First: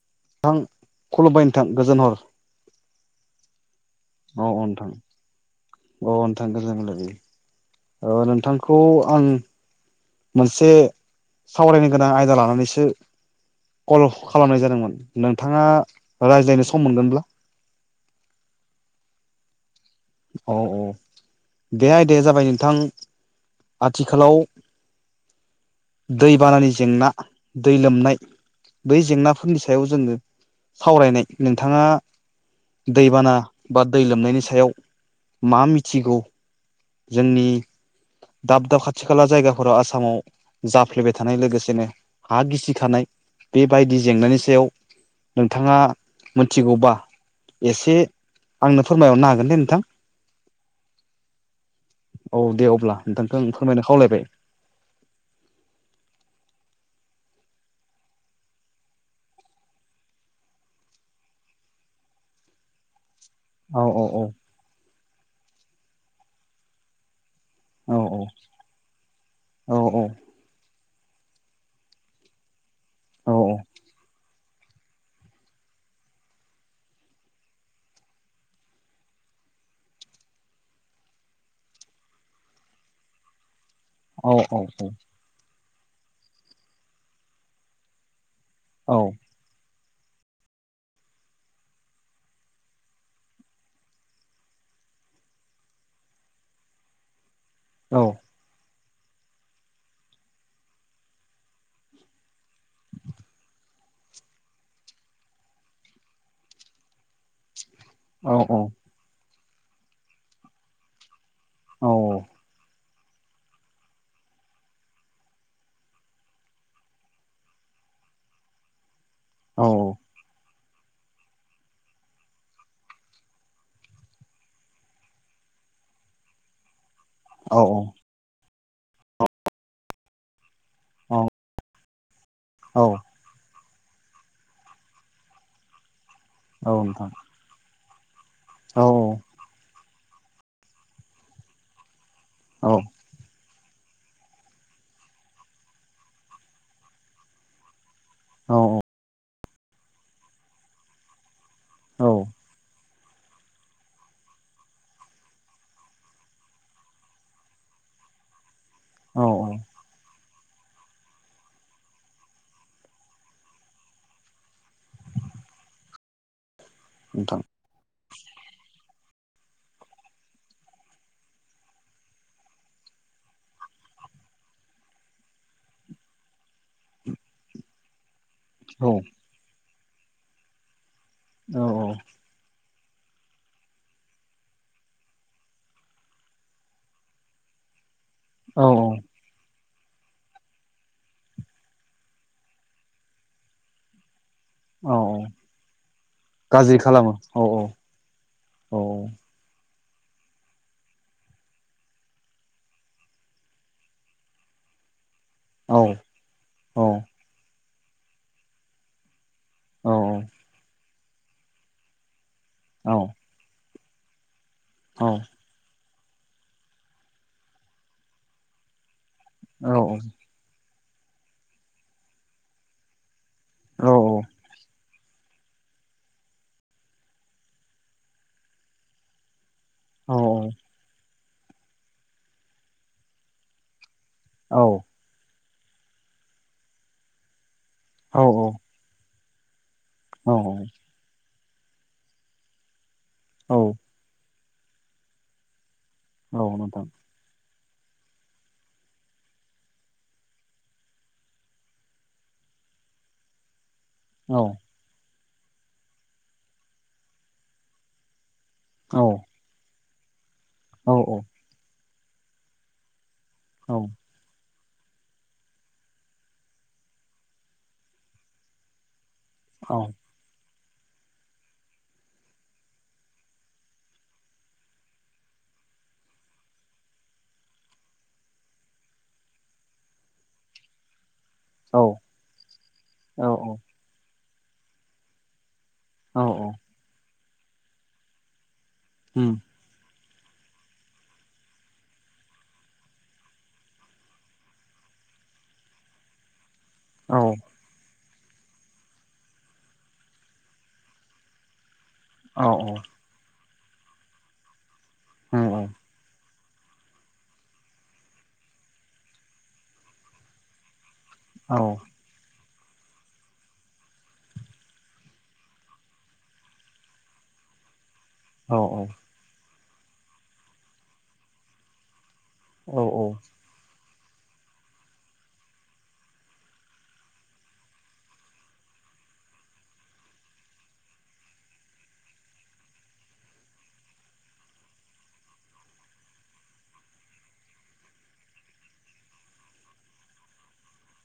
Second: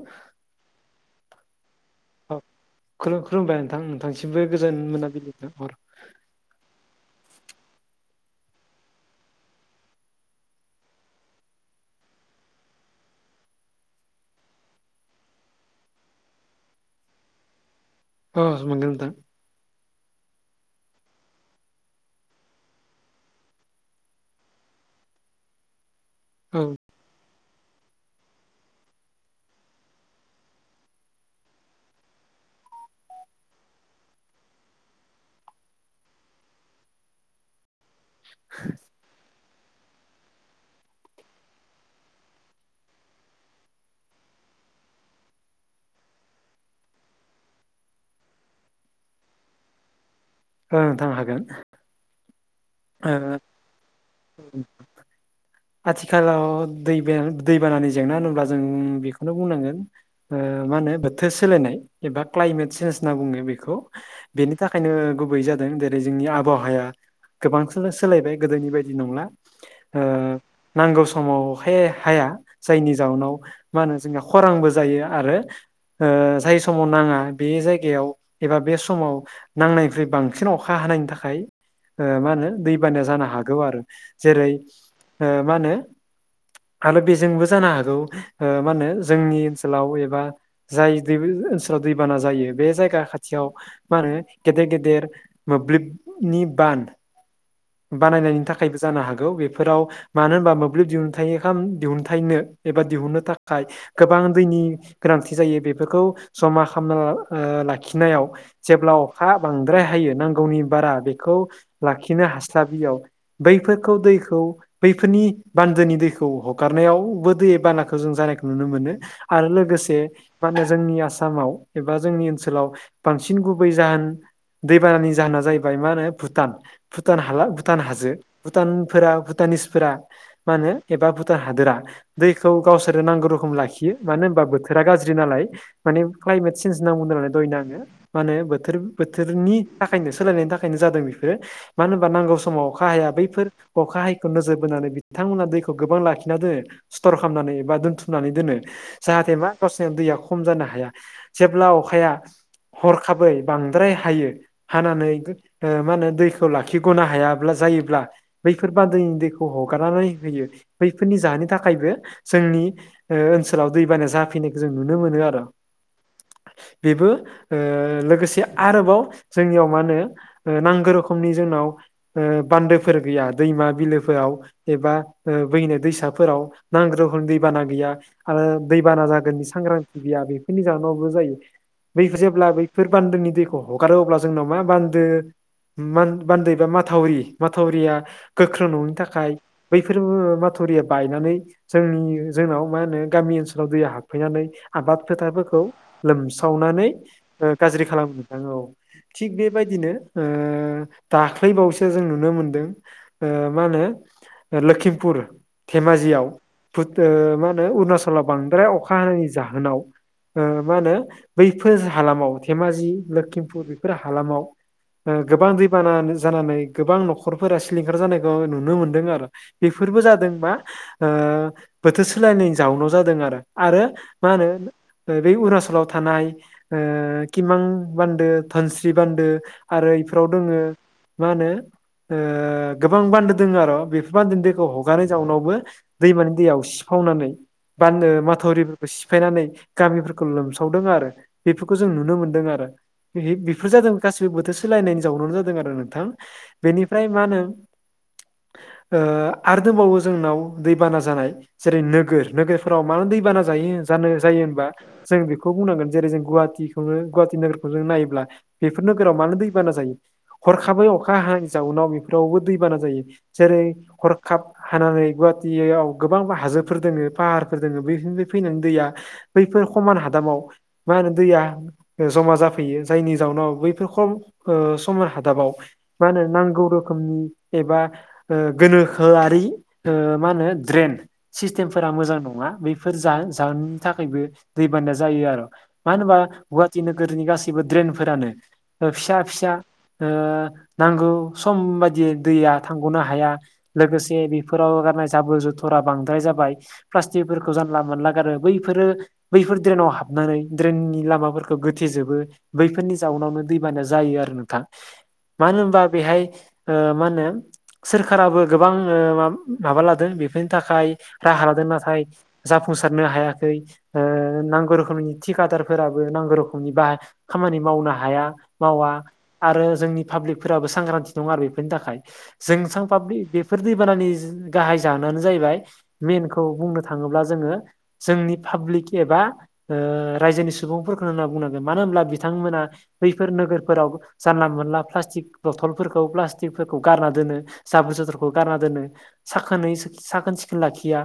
औ खुलुमबाय नोंथां गोजोन हर औ खुलुम खुलुमबाय नोंथां नोंथांसिमबो गोजोन मोना बिलि हर अ नोंथां गोजानलायै नोंथांखौ आं मोनसे सावरायनो गोनां आयदा लानानैसो कल खालामनाय जादोंमोन नोंथाङा रायज्लायनो सम मोनगोनब्ला औ मोनगोन नोंथां औ बे आइदाया जाबाय नोंथां आथिखालाव औ दैबानानि जेंना दै लोमनाय बै जेंनाफोरनि सायाव जोङो सावरायनाय नोंथाङा दैबाना बा दै लोमनायनि सायाव मा मिथिगौ जोंनि दाब दाब खाथि खाला जायगा आसामाव जाफ्लेबाय थानाय लोगोसेनो हा गिसिखानाय बेबायदि जेंनानि सायाव नोंथाङा मिथिगौबा एसे आंनो फोरमायहरनो हागोन दे नोंथां ओं थांनो हागोन औ दे अब्ला ओ नोंथांखौ आं फोरमायनो खावलायबाय आथिखालाव दै दैबानानि जेंना होनोब्ला जों बेखौनो बुंनांगोन मा होनो बोथोर सोलायनाय एबा क्लाइमेट सेेन्ज होनना बुङो औ बे औ औ बेनि थाखायनो गुबै जादों जेरै जोंनि आबहावाया गोबांसोल' औ सोलायबाय गोदोनि बायदि नंला औ ओ नांगौ समावहाय हाया जायनि औ जाउनाव मा होनो जोंहा खरांबो जायो आरो ओजाय समाव नाङा बे जायगायाव एबा बे समाव नांनायनिख्रुइ बांसिन अखा हानायनि थाखाय ओ मा होनो दैबानाया जानो हागौ आरो औ जेरै ओ मा होनो आरो बेजोंबो जानो हागौ ओ मा होनो औ जोंनि ओनसोलाव एबा जाय दै ओनसोलाव दैबाना जायो बे जायगा खाथियाव मा होनो गेदेर गेदेर मोब्लिबनि बान औ बानायनायनि थाखायबो जानो हागौ बेफोराव मानो होनबा मोब्लिब दिहुनथाइाम दिहुनथाइनो एबा दिहुननो थाखाय गोबां दैनि गोनांथि जायो बेफोरखौ जमा खालामना ओ लाखिनायाव औ जेब्ला अखा बांद्राय हायो नांगौनि बारा बे खौ लाखिनो हास्लाबियाव बैफोरखौ दैखौ बैफोरनि बान्दोनि दैखौ हगारनायावबो दै बानाखौ जों जानायखौ नुनो मोनो आरो औ लोगोसे मा होने जोंनि आसामाव एबा जोंनि ओनसोलाव बांसिन गुबै जाहोन दैबानानि जाहोना जाहैबाय मा होनो भुटान भुटान हाला औ भुटान हाजो भुटानफोरा भुटानिसफोरा मा होनो एबा भुटान हादोरा दैखौ गावसोरो नांगौ रोखोम लाखियो मानो होनबा बोथोरा गाज्रि नालाय माने क्लाइमेट सेेन्ज नांगौ नोंथां होन नालाय दहना आङो माने बोथोर औ बोथोरनि थाखायनो सोलायनायनि थाखायनो जादों बेफोरो मानो होनबा नांगौ समाव अखा हाया बैफोर अखा हायैखौ नोजोर बोनानै बिथांमोना दैखौ गोबां लाखिना दोनो स्थर खालामनानै एबा दोनथुम नानै दोनो औ जाहाथे मा गावसोरनि दैया खम जानो हाया जेब्ला अखाया हरखाबै बांद्राय हायो हानानै मा होनो दैखौ खौ लाखिगनो हायाब्ला जायोब्ला बैफोर बादैनि औ दैखौ औ हगारनानै होयो बैफोरनि जानो थाखायबो जोंनि ओ ओनसोलाव दैबानाया जाफैनायखौ जों नुनो मोनो आरो बेबो नोंथां ओ लोगोसे आरोबाव जोंनियाव मा होनो नांगौ रोखोम समनि जोंनाव ओ बान्दोफोर गैया दैमा बिलोफोराव एबा बैनो दैसाफोराव नांग्रोफोरनि दैबाना गैया आरो औ दैबाना जागोननि सांग्रांथि गैया बेफोरनि जाहोनावबो जायो औ औ बैफोर जेब्ला बैफोर बान्दोनि दैखौ हगारो अब्ला जोंनाव मा बान्दो बान्दै बा माथावरि माथावरिया गोख्रों औ ननि थाखाय बैफोर माथुरिया बायनानै जोंनि जोंनाव मा होनो गामि ओनसोलाव दैया हाबफैनानै औ आबाद फोथाफोरखौ गाज्रि लोमसावनानै खालामो ओ औ औ गाज्रि खालामोन औ नोंथां थिग बेबायदिनो ओ दाख्लैबावैसो जों नुनो मोनदों ओ मा होनो लोखिमपुर धेमाजियाव मा होनो अरुणाचलाव बांद्राय अखा अखा हानायनि जाहोनाव मा होनो बैफोर हालामाव धेमाजि लषिमपुर हालामाव ओ गोबां दै बाना जानानै गोबां नखरफोरा सिलिंखार जानायखौ नुनो मोनदों आरो बेफोरबो जादोंबा बोथोर सोलायनायनि जाउनाव जादों आरो आरो मा होनो बे अरुणचलाव थानाय ओ किमां बान्दो धोनस्रि बान्दो आरो इफोराव दोङो मा होनो ओ गोबां बान्दो दङ आरो बेफोर बान्दो दैखौ हगारनाय जाउनावबो दैमानि दैयाव उसिफावनानै बानदो माथावरि सिफायनानै गामिफोरखौ लोमसावदों आरो बेफोरखौ जों नुनो मोनदों आरो बे बेफोर जादों गासिबो बोथोर सोलायनायनि जावनावनो जादों आरो नोंथां बेनिफ्राय मा होनो [inaudible] ओ आरो दंबावो जोंनाव दैबाना जानाय जेरै नोगोर नोगोरफोराव मानो दैबाना जायो जानो जायो होनबा जों बेखौ बुंनांगोन जेरै जों गुवाहाटिखौनो गुवाहाटि नोगोरखौ जों नायोब्ला बेफोर नोगोराव मानो दैबाना जायो हरखाबै अखा हा जाउनाव बेफोरावबो दैबाना जायो। जेरै हर काब हानानै गुवाहाटियाव गोबां हाजोफोर दोङो फाहारफोर दोङ बेफोरनि फैनानै दैया बैफोर खमान हादामाव मा होनो दैया जमा जाफैयो जायनि जाउनाव बैफोरखम ओ खम हादाबाव मा होनो नांगौ रोखोमनि एबा ओ गोनोखोआरि मा होनो ड्रेन सिस्टेमफोरा मोजां नङा बैफोर जाहोन जानोनि थाखायबो दैबाना जायो आरो मानो होनबा गुवाहाटि नोगोरनि गासैबो ड्रेनफोरानो फिसा फिसा ओ नांगौ सम बायदियै दैया थांगनो हाया। लोगोसे बेफोराव गारनाय जाबोर जुथुरा बांद्राय जाबाय। प्लास्टिकफोरखौ जानला मोनला गारो बैफोरो बैफोर ड्रेनाव हाबनानै ड्रेननि लामाफोर खौ गोथेजोबो बैफोरनि जाउनावनो दैबाना जायो आरो नोंथां। मानो होनोमबा बेहाय ओ मा होनो सोरखाराबो गोबां ओ मा माबा लादों बेफोरनि थाखाय राहा लादों नाथाय जाफुंसारनो हायाखै ओ नांगौ रोखोमनि थिकादारफोराबो नांगौ रोखोमनि बा खामानि मावनो हाया। मावा आरो जोंनि पाब्लिकफोराबो सांग्रांथि नङा आरो बेफोरनि थाखाय जोंसां पाब्लिक बे बेफोर दैबानानि गाहाय जानायानो जाहैबाय मेनखौ बुंनो थाङोब्ला जोङो जोंनि पाब्लिक एबा ओ रायजोनि सुबुंफोरखौ होनना बुंनांगोन मानो होनोमब्ला बिथांमोना बैफोर नोगोरफोराव जानला मोनला प्लास्टिक बथलफोरखौ प्लास्टिकफोरखौ गारना दोनो जाब्रु जथरखौ गारना दोनो। साखोनै साखोन सिखोन लाखिया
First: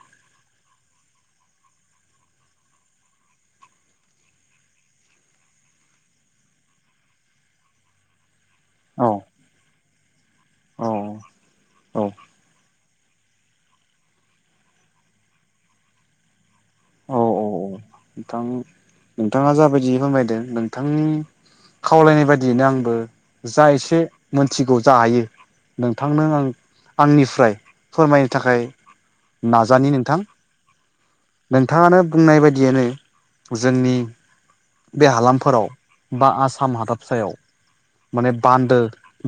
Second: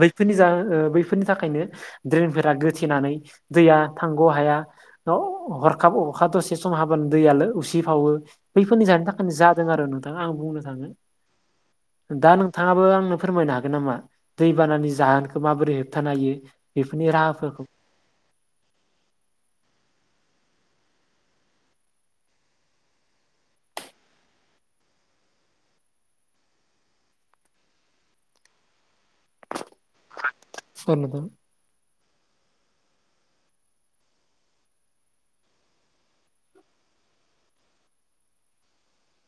बै बेफोरनि जा बैफोरनि थाखायनो ड्रेनफोरा गोथेनानै दैया थांगौ हाया। हरखाब अरखा दसे सम हाब दैआलो उसि फावो बैफोरनि जानोनि थाखायनो जादों आरो न नों आं बुंनो थाङो दा नोंथाङाबो आंनो फोरमायनो हागोन नामा दैबानानि जाहोनखौ माबोरै हो बथानो हायो बेफोरनि राहाफोरखौ नोंथां नोंथाङा जाबायदि फोरमायदों नोंथां खावलायनाय बायदियैनो आंबो जा एसे मोनथिगौ जा हायो नोंथांनो आं आंनिफ्राय फोरमायनो थाखाय नाजानि नोंथां [unintelligible] नोंथाङानो बुंनाय बायदियानो जोंनि बे हालामफोराव बा आसाम हादाबसायाव माने बान्दो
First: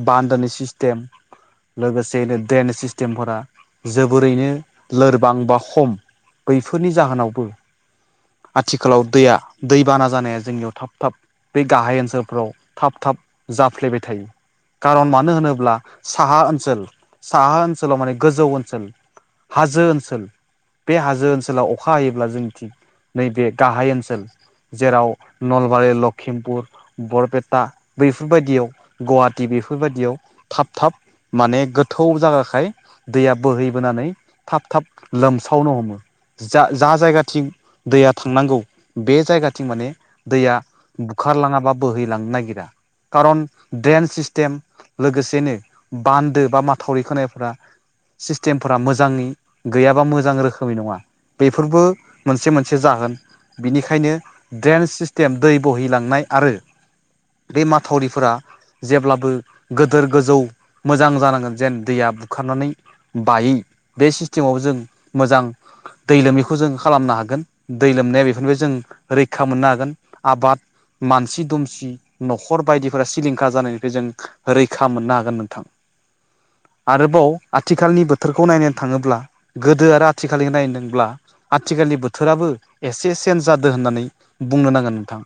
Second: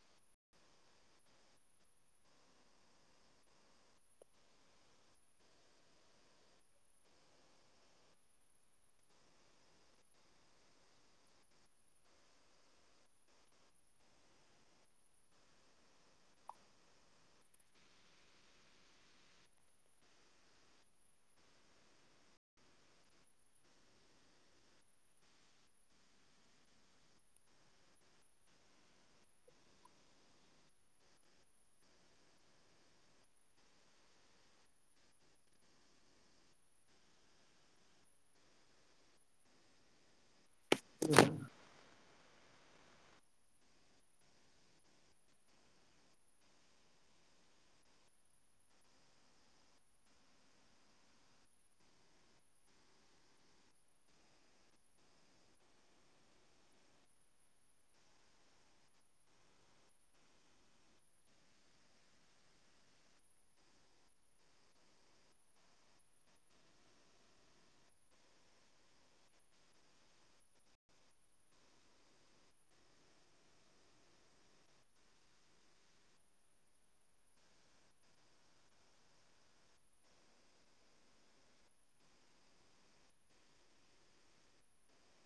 बान्दोनि सिस्टेम लोगोसेयैनो ड्रेनेज सिस्टेमफोरा जोबोरैनो लोरबां बा खम बैफोरनि जाहोनावबो आथिखालाव दैया दै बाना जानाया जोंनियाव थाब थाब बे गाहाय ओनसोलफ्राव थाब थाब जाफ्लेबाय थायो। खारन मानो होनोब्ला साहा ओनसोल साहा ओनसोलाव माने गोजौ ओनसोल हाजो ओनसोल बे हाजो ओनसोलाव अखा हायोब्ला जोंनि थिग नैबे गाहाय ओनसोल जेराव नलबारि लखिमपुर बरपेटा बैफोरबायदियाव गुवाहाटी बेफोरबायदियाव थाब थाब माने गोथौ जागाखाय दैया बोहैबोनानै थाब थाब लोमसावनो हमो। जा जा जायगाथिं दैया थांनांगौ बे जायगा थिं माने दैया बुखारलाङा बा बोहैलांनो नागिरा। खारन ड्रेन सिस्टेम लोगोसेनो बान्दो बा माथावरि खोनायफ्रा सिस्टेमफोरा मोजाङै गैयाबा मोजां रोखोमै नङा बेफोरबो मोनसे मोनसे जागोन बिनिखायनो ड्रेनस सिस्टेम दै बोहिलांनाय आरो बे माथावरिफोरा जेब्लाबो गोदोर गोजौ मोजां जानांगोन जेन दैया बुखारनानै बायि बे सिस्टेमाव जों मोजां दै लोमैखौ जों खालामनो हागोन दै लोमनाया बेफोरनिफ्राय जों रैखा मोननो हागोन आबाद मानसि दुमसि न'खर बायदिफोरा सिलिंखार जानायनिफ्राय जों रैखा मोननो हागोन नोंथां। आरोबाव आथिखालनि बोथोरखौ नायनानै थाङोब्ला गोदो आरो आथिखालनि नायदोंब्ला आथिखालनि बोथोराबो एसे चेन्ज जादों होननानै बुंनो नांगोन नोंथां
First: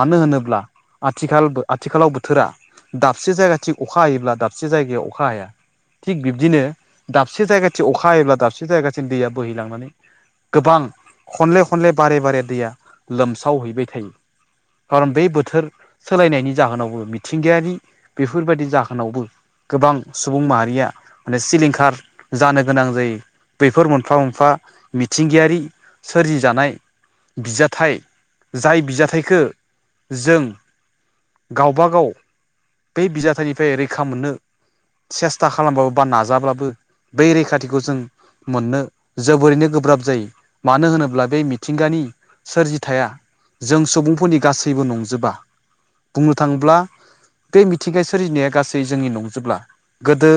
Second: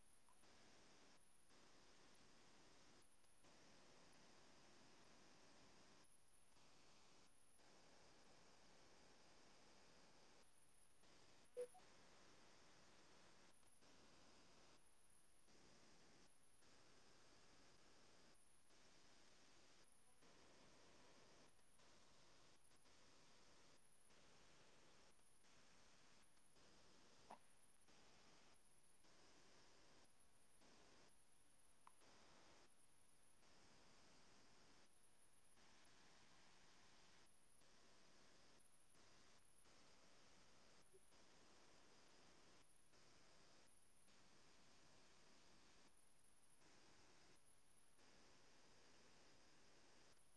मानो होनोब्ला आथिखाल आथिखालाव बोथोरा दाबसे जायगा थिग अखा हायोब्ला दाबसे जायगायाव अखा हाया थिग बिब्दिनो दाबसे जायगाथि अखा हायोब्ला दाबसे जायगासिम दैया बोहैलांनानै गोबां खनले खनले बारे बारे दैया लोमसावहैबाय थायो। खारन बे बोथोर सोलायनायनि जाहोनावबो मिथिंगायारि बेफोरबायदि जाहोनावबो गोबां सुबुं माहारिया माने सिलिंखार जानो गोनां जायो। बैफोर मोनफा मोनफा मिथिंगायारि सोरजिजानाय बिजाथि थाइ जाय बिजाथायाइखो जों गावबागाव बै बिजााथाइनिफ्राय रैखा मोननो सेस्था खालामबाबो बा नाजाब्लाबो बै रैखाथिखौ जों मोननो जोबोरैनो गोब्राब जायो मानो होनोब्ला बै मिथिंगानि सोरजि थाया जों सुबुंफोरनि गासैबो नंजोबा बुंनो थाङोब्ला बे मिथिंगा सोरजिनाया गासै जोंनि नंजोब्ला गोदो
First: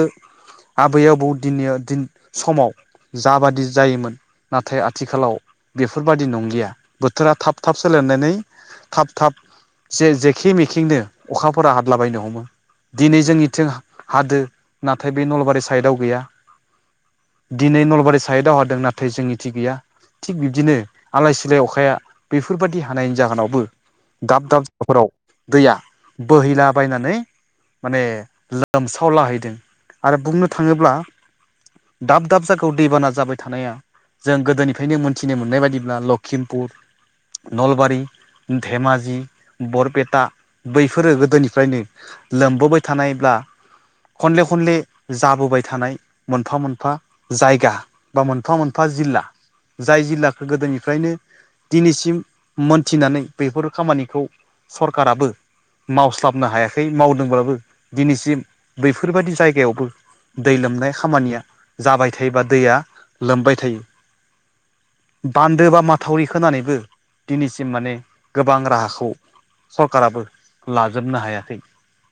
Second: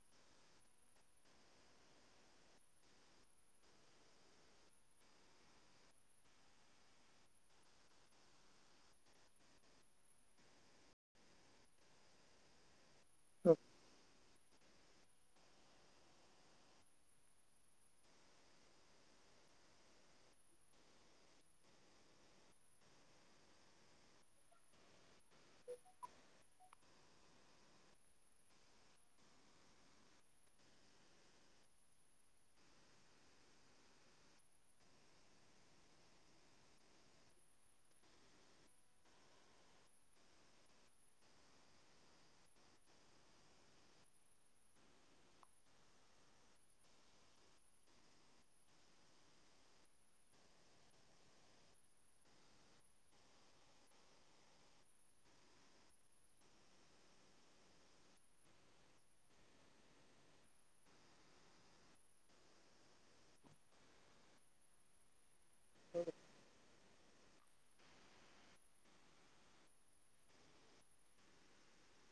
आबै आबौ दिननि दिन समाव जाबादि जायोमोन नाथाय आथिखालाव बेफोरबादि नंलिया बोथोरा थाब थाब सोलायनानै थाब थाब जे जेखे मेखेंनो अखाफोरा हादलाबायनो हमो। दिनै जोंनिथिं हादो नाथाय बे नलबारि साइडआव गैया दिनै नलबारि साइड दावहाादों नाथाय जोंनि थि गैया थिग बिब्दिनो आलाय सिलाय अखा आखाया बेफोरबायाददि हानायनि जाहोनावबो दाब दाब फोराव दैया बोहैला बायनानै माने लोमसावलाहैदों आरो बुंनो थाङोब्ला दाब दाब जायगायाव दैबाना जाबाय थानाया जों गोदोनिफ्रायनो मोनथिनो मोननाय बायदिब्ला लक्षिम कुर नलबारि धेमाजि बरपेटा बैफोरो गोदोनिफ्रायनो लोमबोबाय थानायब्ला खनले खनले जाबोबाय थानाय मोनफा मोनफा जायगा बा मोनफा मोनफा जिल्ला जाय जिल्लाखौ गोदोनिफ्रायनो दिनैसिम मोनथिनानै बेफोर खामानिखौ सरकाराबो मावस्लाबनो हायाखै मावदोंब्लाबो दिनैसिम बैफोरबायदि जायगायावबो दै लोमनाय खामानिया जाबाय थायोबा दैया लोमबाय थायो। बान्दो बा माथावरि होनानैबो दिनैसिम माने गोबां राहाखौ सरखाराराबो लाजोबनो हायाखै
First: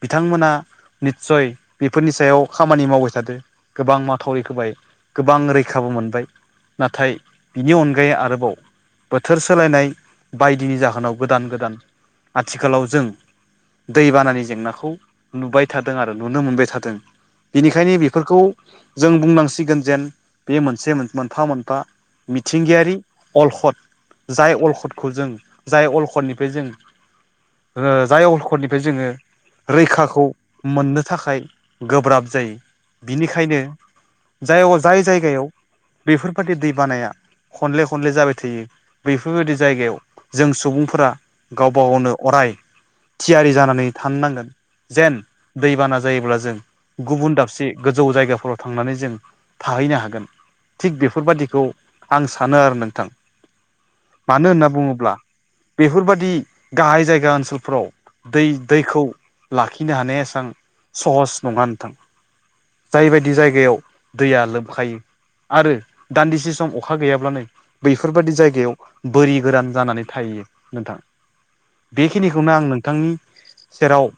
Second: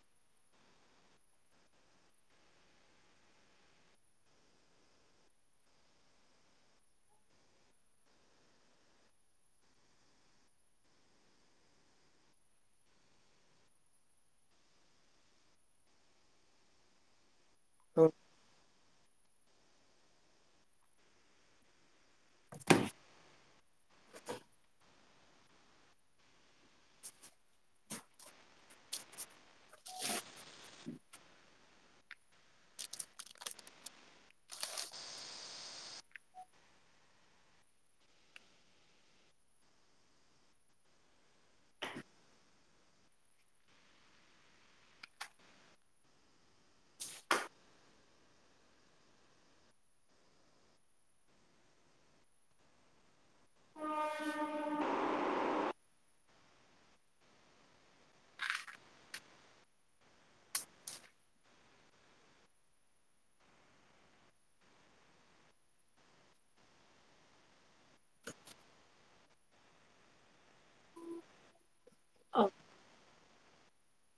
बिथांमोना निस्सय बेफोरनि सायाव खामानि मावबाय थादों। गोबां माथावरि होबाय गोबां रैखाबो मोनबाय नाथाय बिनि अनगायै आरोबाव बोथोर सोलायनाय बायदिनि जाहोनाव गोदान गोदान आथिखालाव जों दैबानानि जेंनाखौ नुबाय थादों आरो नुनो मोनबाय थादों। बिनिखायनो बेफोरखौ जों बुंनांसिगोन जेन बे मोनसे मोनफा मोनफा मिथिंगायारि। अलखद जाय अलखदखौ जों जाय अलखदनिफ्राय जों जाय अलखदनिफ्राय जोङो रैखाखौ मोननो थाखाय गोब्राब जायो बिनिखायनो जाय जाय जायगायाव बेफोरबायाददि दै बानाया खनले खन खनले जाबाय थायो बैफोरबायदि जायगायाव जों सुबुंफोरा गावबा गावनो अराय थियारि जानानै थानो नांगोन। जेन दैबाना जायोब्ला जों गुबुन दाबसे गोजौ जायगाफोराव थांनानै जों थाहैनो हागोन, थिग बेफोरबादिखौ आं सानो आरो नोंथां। मानो होनना बुङोब्ला बेफोरबादि गाहाय जायगा ओनसोलफोराव दै दैखौ लाखिनो हानाया एसां सहस नङा नोंथां। जाय बायदि जायगायाव दैया लोबखायो। आरो दान्दिसे सम अखा गैयाब्लानो बैफोरबायदि जायगायाव बोरि गोरान जानानै थायो। नोंथां, बेखिनिखौनो आं नोंथांनि सेराव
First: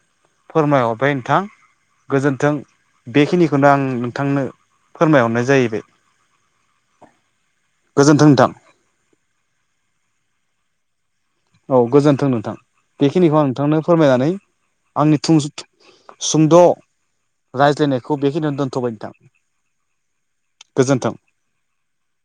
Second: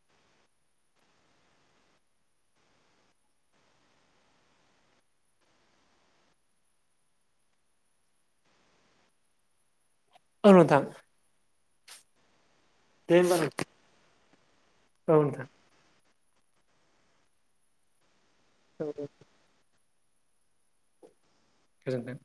फोरमायहरबाय नोंथां। गोजोन्थों। बेखिनिखौनो आं नोंथांनो फोरमायहरनाय जाहैबाय। गोजोन्थों नोंथां। नंगौ नोंथां। औ गोजोन्थों नोंथां। दे होमबा बेखिनिखौ आं नोंथां नोंथांनो फोरमायनानै आंनि औ थुं नोंथां सुंद' रायज्लायनायखौ बेखिनियावनो दोन्थ'बाय नोंथां। गोजोन्थों। गोजोन्थों।